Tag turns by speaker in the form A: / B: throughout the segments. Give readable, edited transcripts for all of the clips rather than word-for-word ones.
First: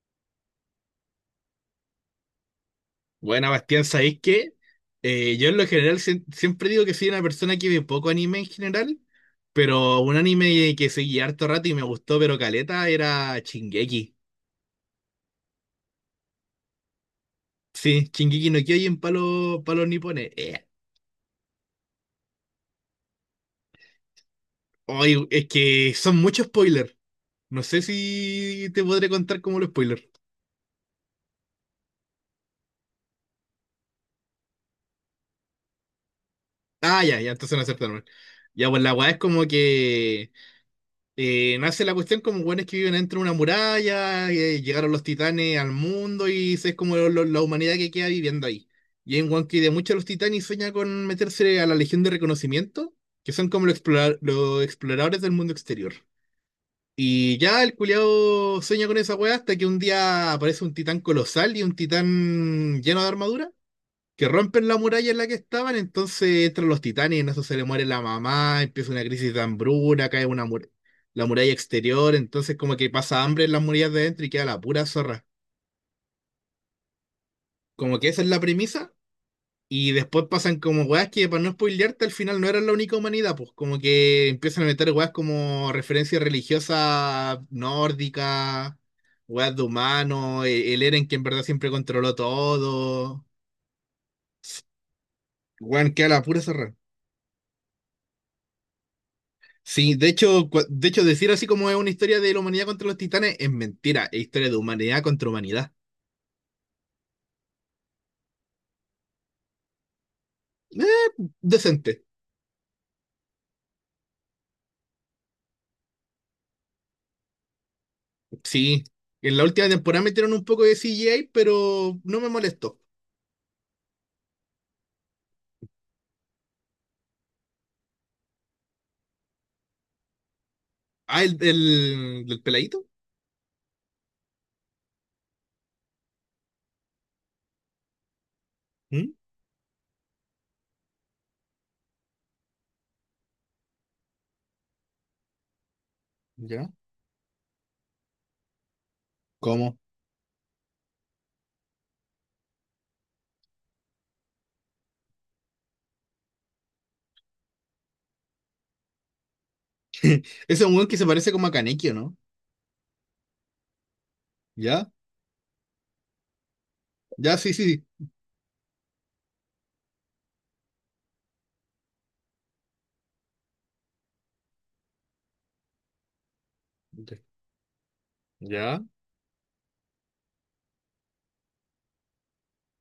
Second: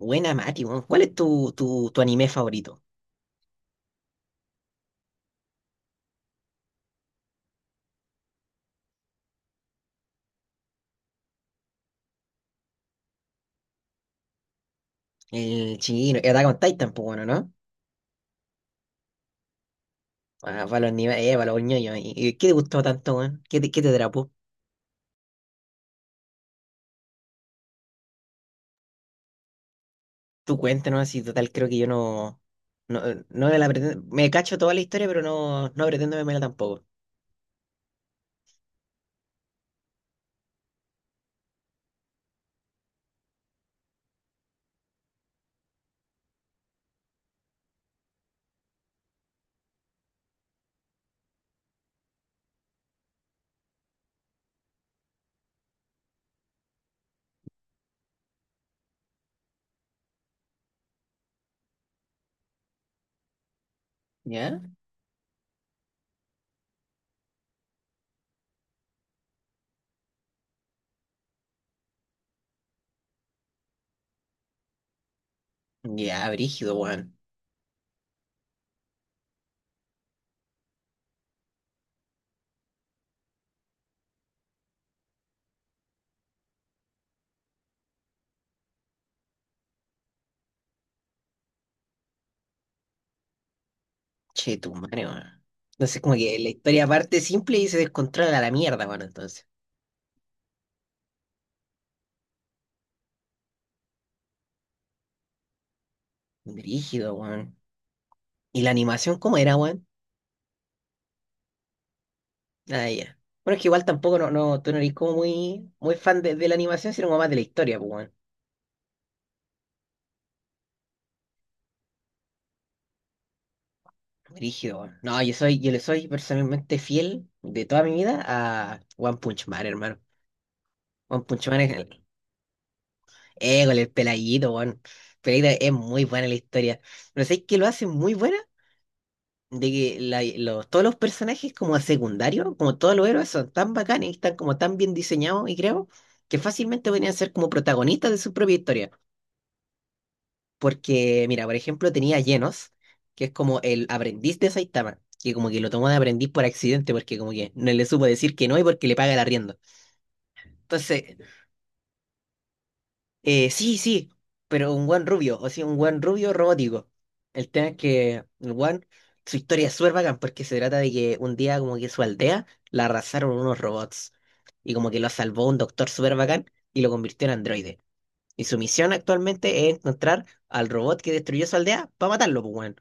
A: Buena, Mati, weón. ¿Cuál es tu anime favorito?
B: Buena, Bastián, ¿sabéis qué? Yo en lo general siempre digo que soy una persona que ve poco anime en general, pero un anime que seguí harto rato y me gustó, pero caleta, era Shingeki.
A: El chino, el Attack on Titan, pues bueno, ¿no?
B: Sí, Shingeki no Kyojin para los, pa' los nipones.
A: Ah, para los animes, para los ñoños. ¿Y qué te gustó tanto, weón? ¿Qué te atrapó?
B: Es que son muchos spoilers. No sé si te podré contar como los spoilers.
A: Tú cuéntanos, así total, creo que yo no me la pretendo, me cacho toda la historia, pero no pretendo vermela tampoco.
B: Ah, ya, ya, entonces no aceptaron. Ya, pues la weá es como que nace la cuestión como buenos que viven dentro de una muralla, llegaron los titanes al mundo y es como la humanidad que queda viviendo ahí. Y en One que de muchos de los titanes sueña con meterse a la Legión de Reconocimiento, que son como los, los exploradores del mundo exterior. Y ya el culiao sueña con esa weá hasta que un día aparece un titán colosal y un titán lleno de armadura que
A: ¿Ya?
B: rompen la muralla en la que estaban, entonces entran los titanes y en eso se le muere la mamá, empieza una crisis de hambruna, cae una la muralla exterior, entonces como que pasa hambre en las murallas de dentro y queda la pura zorra.
A: Ya, brígido, weón.
B: Como que esa es la premisa, y después pasan como weas que para no spoilearte al final no eran la única humanidad, pues como que empiezan a meter weas como referencias religiosas nórdicas, weas de humanos, el Eren que en verdad siempre controló todo.
A: Che, tu madre, weón.
B: Weón,
A: Entonces,
B: queda
A: como
B: la
A: que
B: pura
A: la
B: zorra.
A: historia parte simple y se descontrola a la mierda, weón, entonces.
B: Sí, de hecho, decir así como es una historia de la humanidad contra los titanes es mentira, es historia de humanidad contra humanidad.
A: Brígido, weón. ¿Y la animación cómo era, weón?
B: Eh, decente,
A: Ah, ya. Bueno, es que igual tampoco tú no eres como muy, muy fan de la animación, sino como más de la historia, pues, weón.
B: sí. En la última temporada metieron un poco de CGI, pero no me molestó.
A: Rígido, weón. No, yo soy, yo le soy personalmente fiel de toda mi vida a One Punch Man, hermano.
B: Ah,
A: One
B: el
A: Punch Man es
B: del peladito.
A: el peladito, weón. Peladito es muy buena la historia. Pero ¿sabes qué lo hace muy buena?
B: ¿Mm?
A: De que todos los personajes como secundarios, como todos los héroes, son tan bacanes y están como tan bien diseñados y creo que
B: ¿Ya?
A: fácilmente podrían ser como protagonistas de su propia historia.
B: ¿Cómo?
A: Porque, mira, por ejemplo, tenía a Genos, que es como el aprendiz de Saitama, que como que lo tomó de aprendiz por accidente, porque como que no le supo decir que no y porque le paga el arriendo.
B: Ese es un weón que se
A: Entonces,
B: parece como a Kaneki, ¿o no?
A: eh, sí, sí, pero un
B: ¿Ya?
A: buen rubio, o sea, un buen rubio robótico.
B: ¿Ya?
A: El
B: Sí, sí,
A: tema es
B: sí.
A: que su historia es súper bacán, porque se trata de que un día como que su aldea la arrasaron unos robots, y como que lo salvó un doctor súper bacán y lo
B: ¿Ya?
A: convirtió en androide. Y su
B: ¿Ya?
A: misión actualmente es encontrar al robot que destruyó su aldea para matarlo, pues, weón.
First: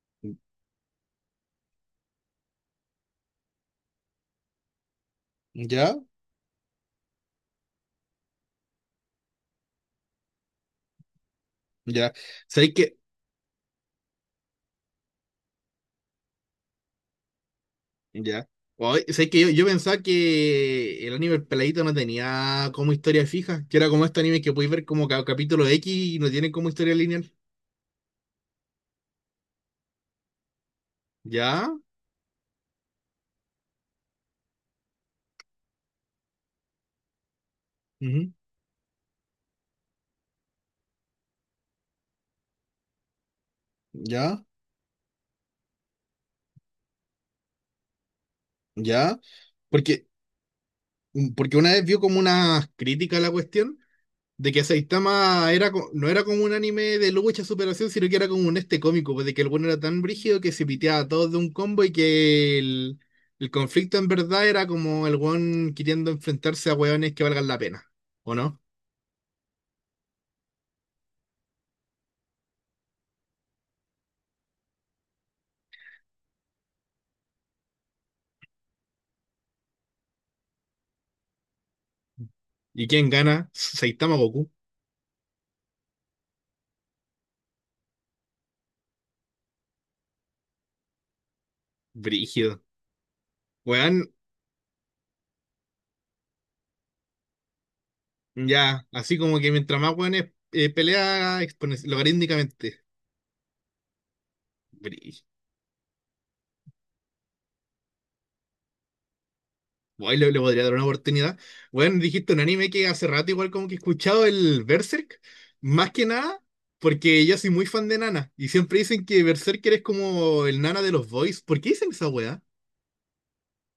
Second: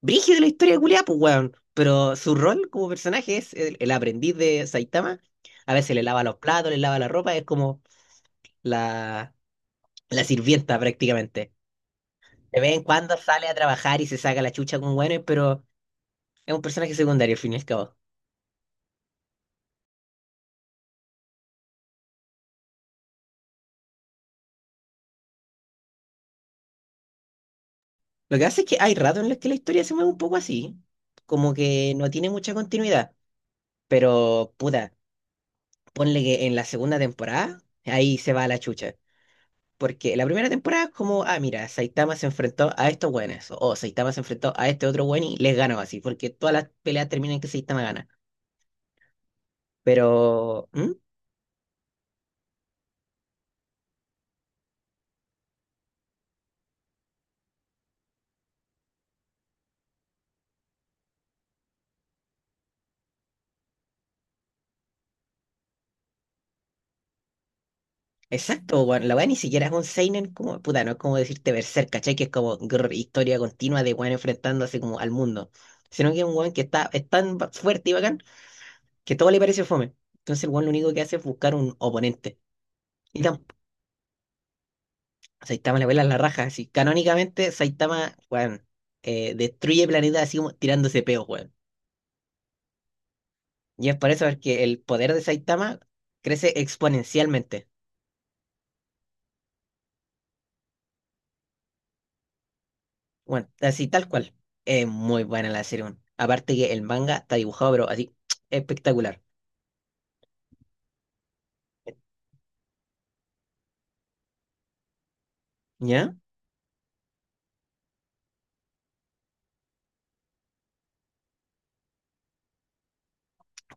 A: Brígido la historia de culiá, pues, weón. Pero su rol como personaje es el aprendiz de Saitama. A
B: ¿Ya?
A: veces le lava los platos, le lava la ropa, es como la, la sirvienta prácticamente.
B: ¿Ya?
A: De vez
B: ¿Sabéis
A: en
B: que
A: cuando sale a trabajar y se saca la chucha con weones, pero es un personaje secundario al fin y al cabo.
B: ya? Oye, sé que yo pensaba que el anime El Peladito no tenía como historia fija, que era como este anime que podéis ver como capítulo X y no tiene como historia lineal.
A: Lo que hace es que hay ratos en los que la historia se mueve un poco así, como
B: Ya,
A: que no tiene mucha continuidad. Pero, puta, ponle que en la segunda temporada, ahí
B: ujú,
A: se va a la chucha. Porque la primera temporada es como, ah, mira, Saitama se enfrentó a estos buenos, o Saitama se
B: ya,
A: enfrentó a este otro buen y les ganó así, porque todas las peleas terminan en que Saitama gana.
B: ya. Porque,
A: Pero,
B: porque una vez vio como una crítica a la cuestión. De que Saitama era, no era como un anime de lucha superación, sino que era como un este cómico, pues de que el bueno era tan brígido que se piteaba a todos de un combo y que el conflicto en verdad era como el one queriendo enfrentarse a hueones que valgan la pena, ¿o no?
A: exacto, weón, la weá ni siquiera es un seinen como, puta, no es como decirte Berserk, ¿cachai? Que es como grr, historia continua de weón enfrentándose como al mundo. Sino que es un weón que está, es tan ba- fuerte y bacán que todo le parece fome. Entonces el weón lo único que hace es buscar un oponente.
B: ¿Y quién
A: Y
B: gana? ¿Saitama o Goku?
A: Saitama le vuela la raja, así. Canónicamente, Saitama, weón, destruye planetas así como tirándose peos, weón.
B: Brígido.
A: Y
B: Weón,
A: es por eso que el poder de Saitama crece exponencialmente.
B: ya, así como que mientras más hueones pelea logarítmicamente.
A: Bueno, así tal cual. Es muy buena la serie, weón. Aparte que el manga está dibujado, pero así, espectacular.
B: Guay, le podría dar una oportunidad. Bueno, dijiste un anime que hace rato igual como que he escuchado el Berserk, más que
A: ¿Ya?
B: nada porque yo soy muy fan de Nana y siempre dicen que Berserker es como el Nana de los boys. ¿Por qué dicen esa weá?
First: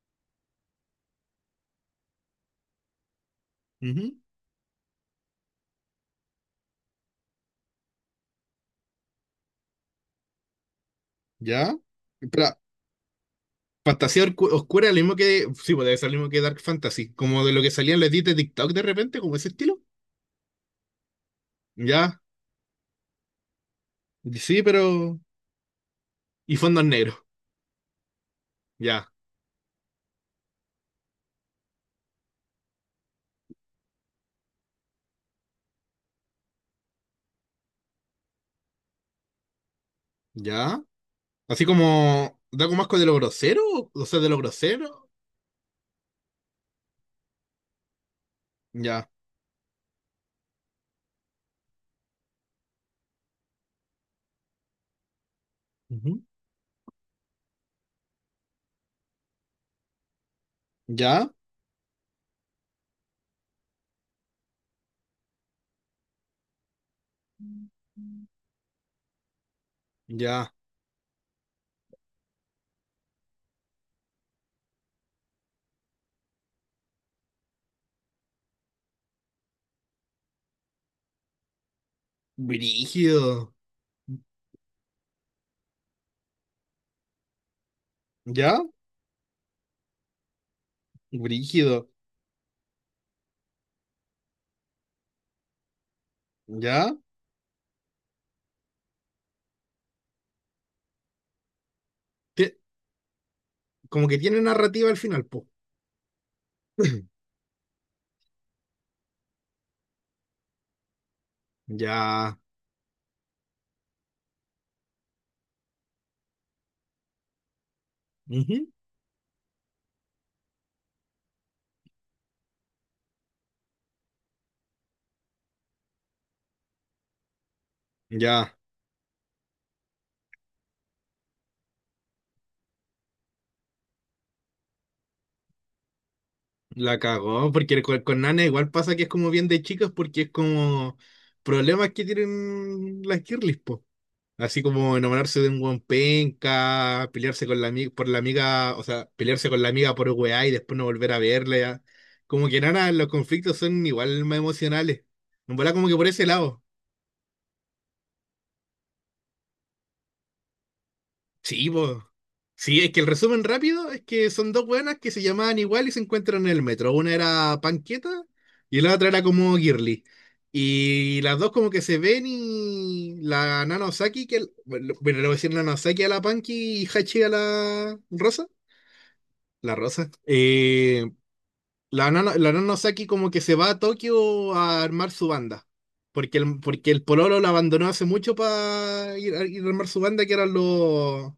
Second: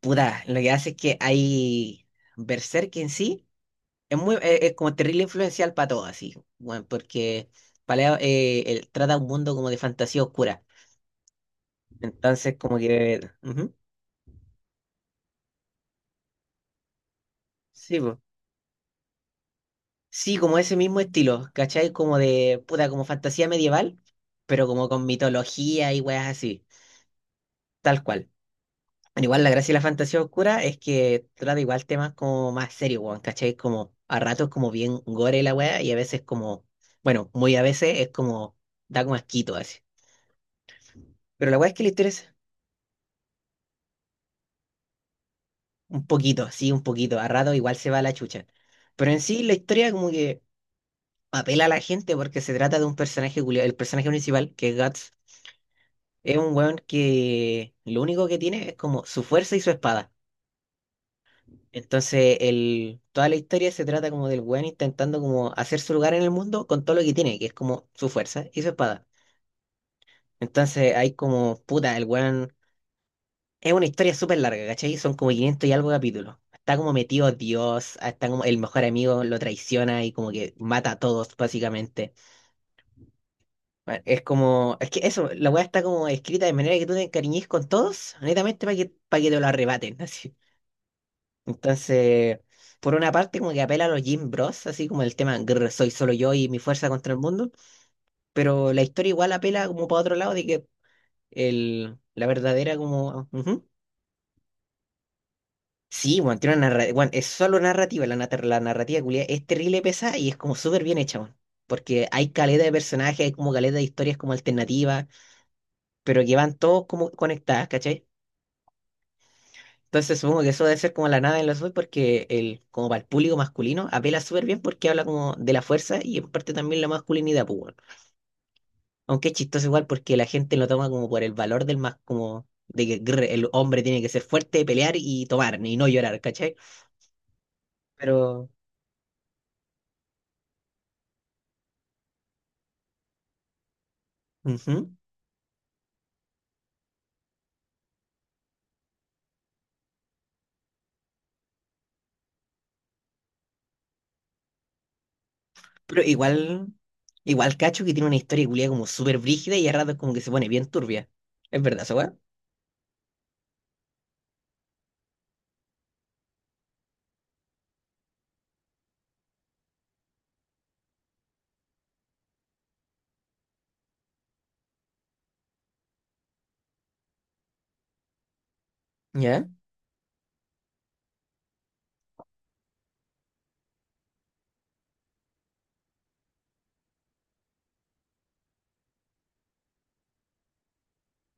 A: Puta, lo que hace es que hay, Berserk en sí
B: Ujú.
A: es como terrible influencial para todo, así, bueno, porque Paleo él trata un mundo como de fantasía oscura.
B: ¿Ya?
A: Entonces,
B: Espera,
A: como que ujú.
B: oscura, lo mismo que... Sí, pues debe ser lo mismo que Dark Fantasy, como de lo que salían
A: Sí,
B: los
A: po.
B: edits de TikTok de repente, como ese estilo.
A: Sí, como ese mismo estilo, ¿cachai? Como
B: Ya,
A: de, puta, como fantasía medieval,
B: sí,
A: pero como con
B: pero...
A: mitología y weas
B: Y
A: así,
B: fondos negros,
A: tal cual.
B: ya,
A: Bueno, igual la gracia de la fantasía oscura es que trata igual temas como más serios, weón, ¿cachai? Como a ratos como bien gore la wea y a veces como, bueno, muy a veces es como, da como asquito así.
B: ya.
A: Pero la
B: Así
A: wea es que la historia es
B: como... Da como asco de lo grosero, o sea, de lo grosero,
A: un poquito, sí, un poquito, a ratos igual se va a la chucha.
B: ya.
A: Pero en sí la historia como que apela a la gente porque se trata de un personaje, culiao- el personaje principal, que es Guts. Es un weón que lo único que tiene es como su fuerza y su espada.
B: ¿Ya?
A: Entonces, toda la historia se trata como del weón intentando como hacer su lugar en el mundo con todo lo que tiene, que es como su fuerza y su espada.
B: Ya.
A: Entonces, hay como, puta, el weón... Es una historia súper larga, ¿cachai? Son como 500 y algo capítulos. Está como metido Dios, ah, está como el mejor amigo lo traiciona y como que mata a todos, básicamente.
B: Brígido.
A: Bueno, es como, es que eso, la weá está como escrita de manera que tú te encariñes con todos,
B: ¿Ya?
A: netamente para que te lo arrebaten, así.
B: Brígido.
A: Entonces, por una parte, como que apela a los Jim Bros, así como el tema "Grr, soy solo yo y mi fuerza
B: ¿Ya?
A: contra el mundo", pero la historia igual apela como para otro lado de que la
B: Te-
A: verdadera como... ujú.
B: como que tiene narrativa al final, po.
A: Sí, bueno, tiene una narrativa, es solo narrativa, la narrativa culiá es terrible pesada y es como súper bien hecha, weón. Porque hay
B: Ya.
A: caleta de personajes, hay como caleta de historias como alternativas, pero que van todos como conectadas, ¿cachai?
B: Ujú.
A: Entonces supongo que eso debe ser como la nada en los dos porque como para el público masculino apela súper bien porque habla como de la fuerza y en parte también la masculinidad, pues, weón.
B: Ya.
A: Aunque es chistoso igual porque la gente lo toma como por el valor del más, como de que grr, el hombre tiene que ser fuerte, pelear y tomar y no llorar, ¿cachai?
B: La cagó. Porque con Nana
A: Pero,
B: igual pasa que es como bien de chicas porque es como problemas que tienen las girlies, po. Así
A: ujú.
B: como enamorarse de un buen penca, pelearse con la amiga, por la amiga, o sea, pelearse con la amiga por weá y después no volver a verla. Ya. Como que Nana, los conflictos son igual más emocionales. En verdad, como que
A: Pero
B: por ese lado.
A: igual, igual cacho que tiene una historia culia como súper brígida y a ratos como que se pone bien turbia. Es
B: Sí,
A: verdad, esa
B: po.
A: weá.
B: Sí, es que el resumen rápido es que son dos buenas que se llamaban igual y se encuentran en el metro. Una era Panqueta y la otra era como Girly. Y las dos como que se ven y la Nana Osaki, que bueno, bueno, le voy a decir Nana Osaki a la Panky y Hachi a la Rosa.
A: Ya,
B: La Rosa. La nana Osaki como que se va a Tokio a armar su banda. Porque porque el Pololo la abandonó hace mucho para ir, a ir a armar su banda, que eran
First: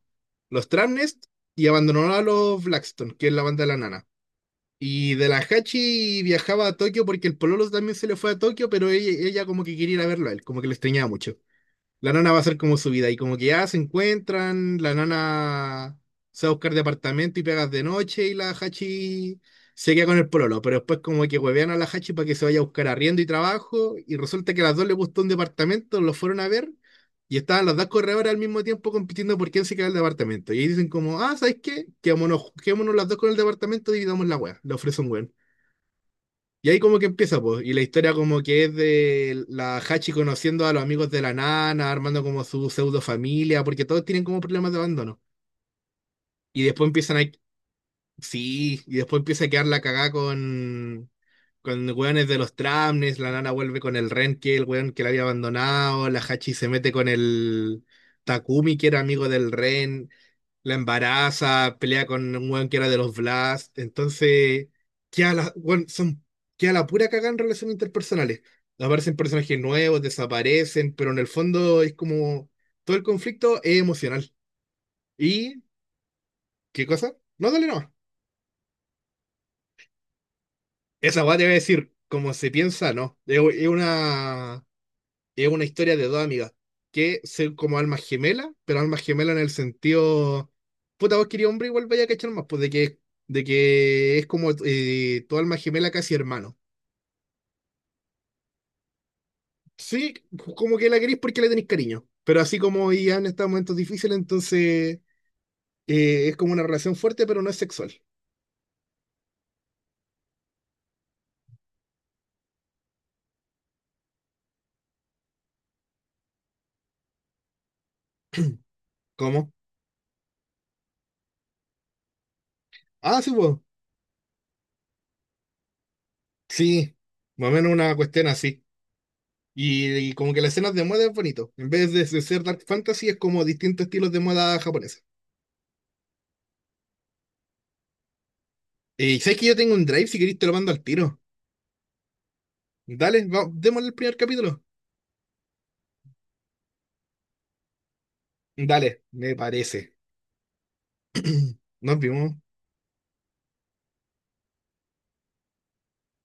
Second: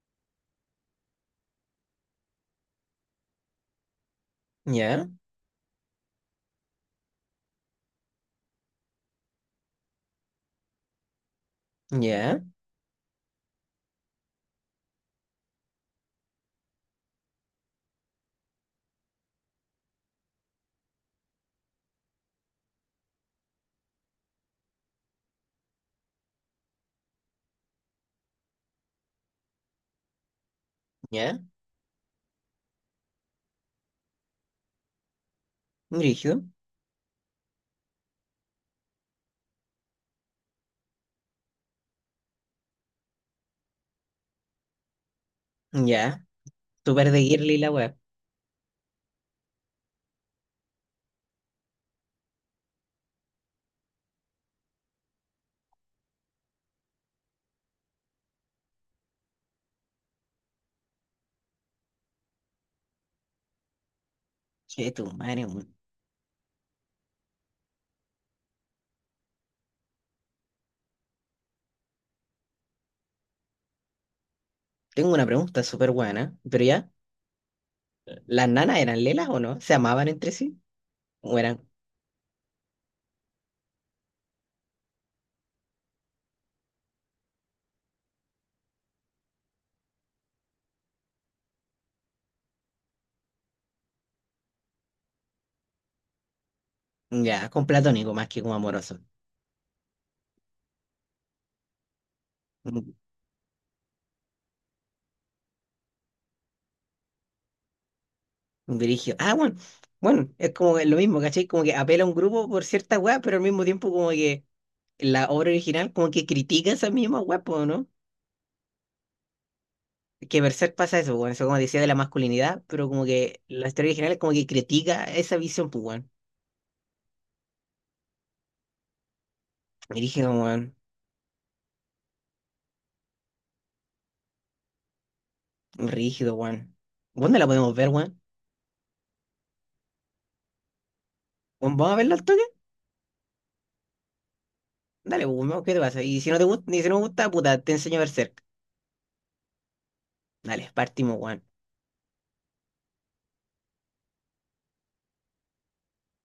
B: los Tramnest, y abandonó a los Blackstone, que es la banda de la nana.
A: ya,
B: Y de la Hachi viajaba a Tokio porque el Pololo también se le fue a Tokio, pero ella como que quería ir a verlo a él, como que le extrañaba mucho. La nana va
A: ya,
B: a ser como su vida. Y como que ya se encuentran, la nana se va a buscar departamento y pegas de noche y la Hachi se queda con el pololo. Pero después como que huevean a la Hachi para que se vaya a buscar arriendo y trabajo. Y resulta que a las dos les gustó un departamento, los fueron a ver y estaban las dos corredoras al mismo tiempo compitiendo por quién se queda el departamento. Y ahí dicen como, ah,
A: ya,
B: ¿sabes qué? Quémonos, quedémonos las dos con el departamento, y dividamos la wea. Le ofrece un wea
A: brígido,
B: y ahí como que empieza, pues, y la historia como que es de la Hachi conociendo a los amigos de la nana, armando como su pseudo familia, porque todos tienen como problemas de abandono.
A: ya,
B: Y después
A: súper
B: empiezan
A: de
B: a...
A: girly la weá.
B: Sí, y después empieza a quedar la cagá con weones de los tramnes, la nana vuelve con el Ren, que es el weón que la había abandonado, la Hachi se mete con el Takumi, que era amigo del Ren, la embaraza, pelea con un weón que era de los Blast, entonces
A: Che, tu
B: queda
A: madre, weón.
B: queda la pura cagada en relaciones interpersonales. Aparecen personajes nuevos, desaparecen, pero en el fondo es como todo el conflicto es emocional.
A: Tengo una
B: ¿Y
A: pregunta súper buena, pero
B: qué
A: ya,
B: cosa? No, dale no.
A: ¿las nanas eran lelas o no? ¿Se amaban entre sí?
B: Esa weá
A: ¿O
B: te voy a
A: eran
B: decir, como se piensa, no. Es una es una historia de dos amigas que son como almas gemelas, pero almas gemelas en el sentido, puta, vos querías hombre, igual vaya a cachar más, pues de de que es como tu alma gemela casi hermano.
A: ya con platónico más que como amoroso?
B: Sí, como que la querís porque le tenéis cariño, pero así
A: Un
B: como ya han estado en momentos difíciles, entonces es como una relación fuerte, pero no es sexual.
A: un dirigio. Ah, bueno, bueno, es como que lo mismo, ¿cachai? Como que apela a un grupo por cierta weá, pero al mismo tiempo como que la obra original como que critica esa misma weá, po, ¿no?
B: ¿Cómo?
A: Que Berserk pasa eso, bueno, eso como decía de la masculinidad, pero como
B: Ah, sí,
A: que
B: pues.
A: la historia original es como que critica esa visión, pues, weón.
B: Sí, más o menos una cuestión así. Y
A: Rígido,
B: como que las escenas
A: weón.
B: de moda es bonito. En vez de ser dark fantasy, es como distintos estilos de moda japonesa.
A: Rígido, weón. ¿Dónde la podemos ver, weón?
B: Y sabes que yo tengo un drive, si queréis te lo mando al tiro.
A: Weón, ¿vamos a verla al toque?
B: Dale, démosle el primer capítulo.
A: Dale, pues, ¿no? ¿Qué te pasa? Y si no te gusta, y si no me gusta, puta, te enseño a ver cerca.
B: Dale, me parece.
A: Dale, partimos, weón.
B: Nos vimos.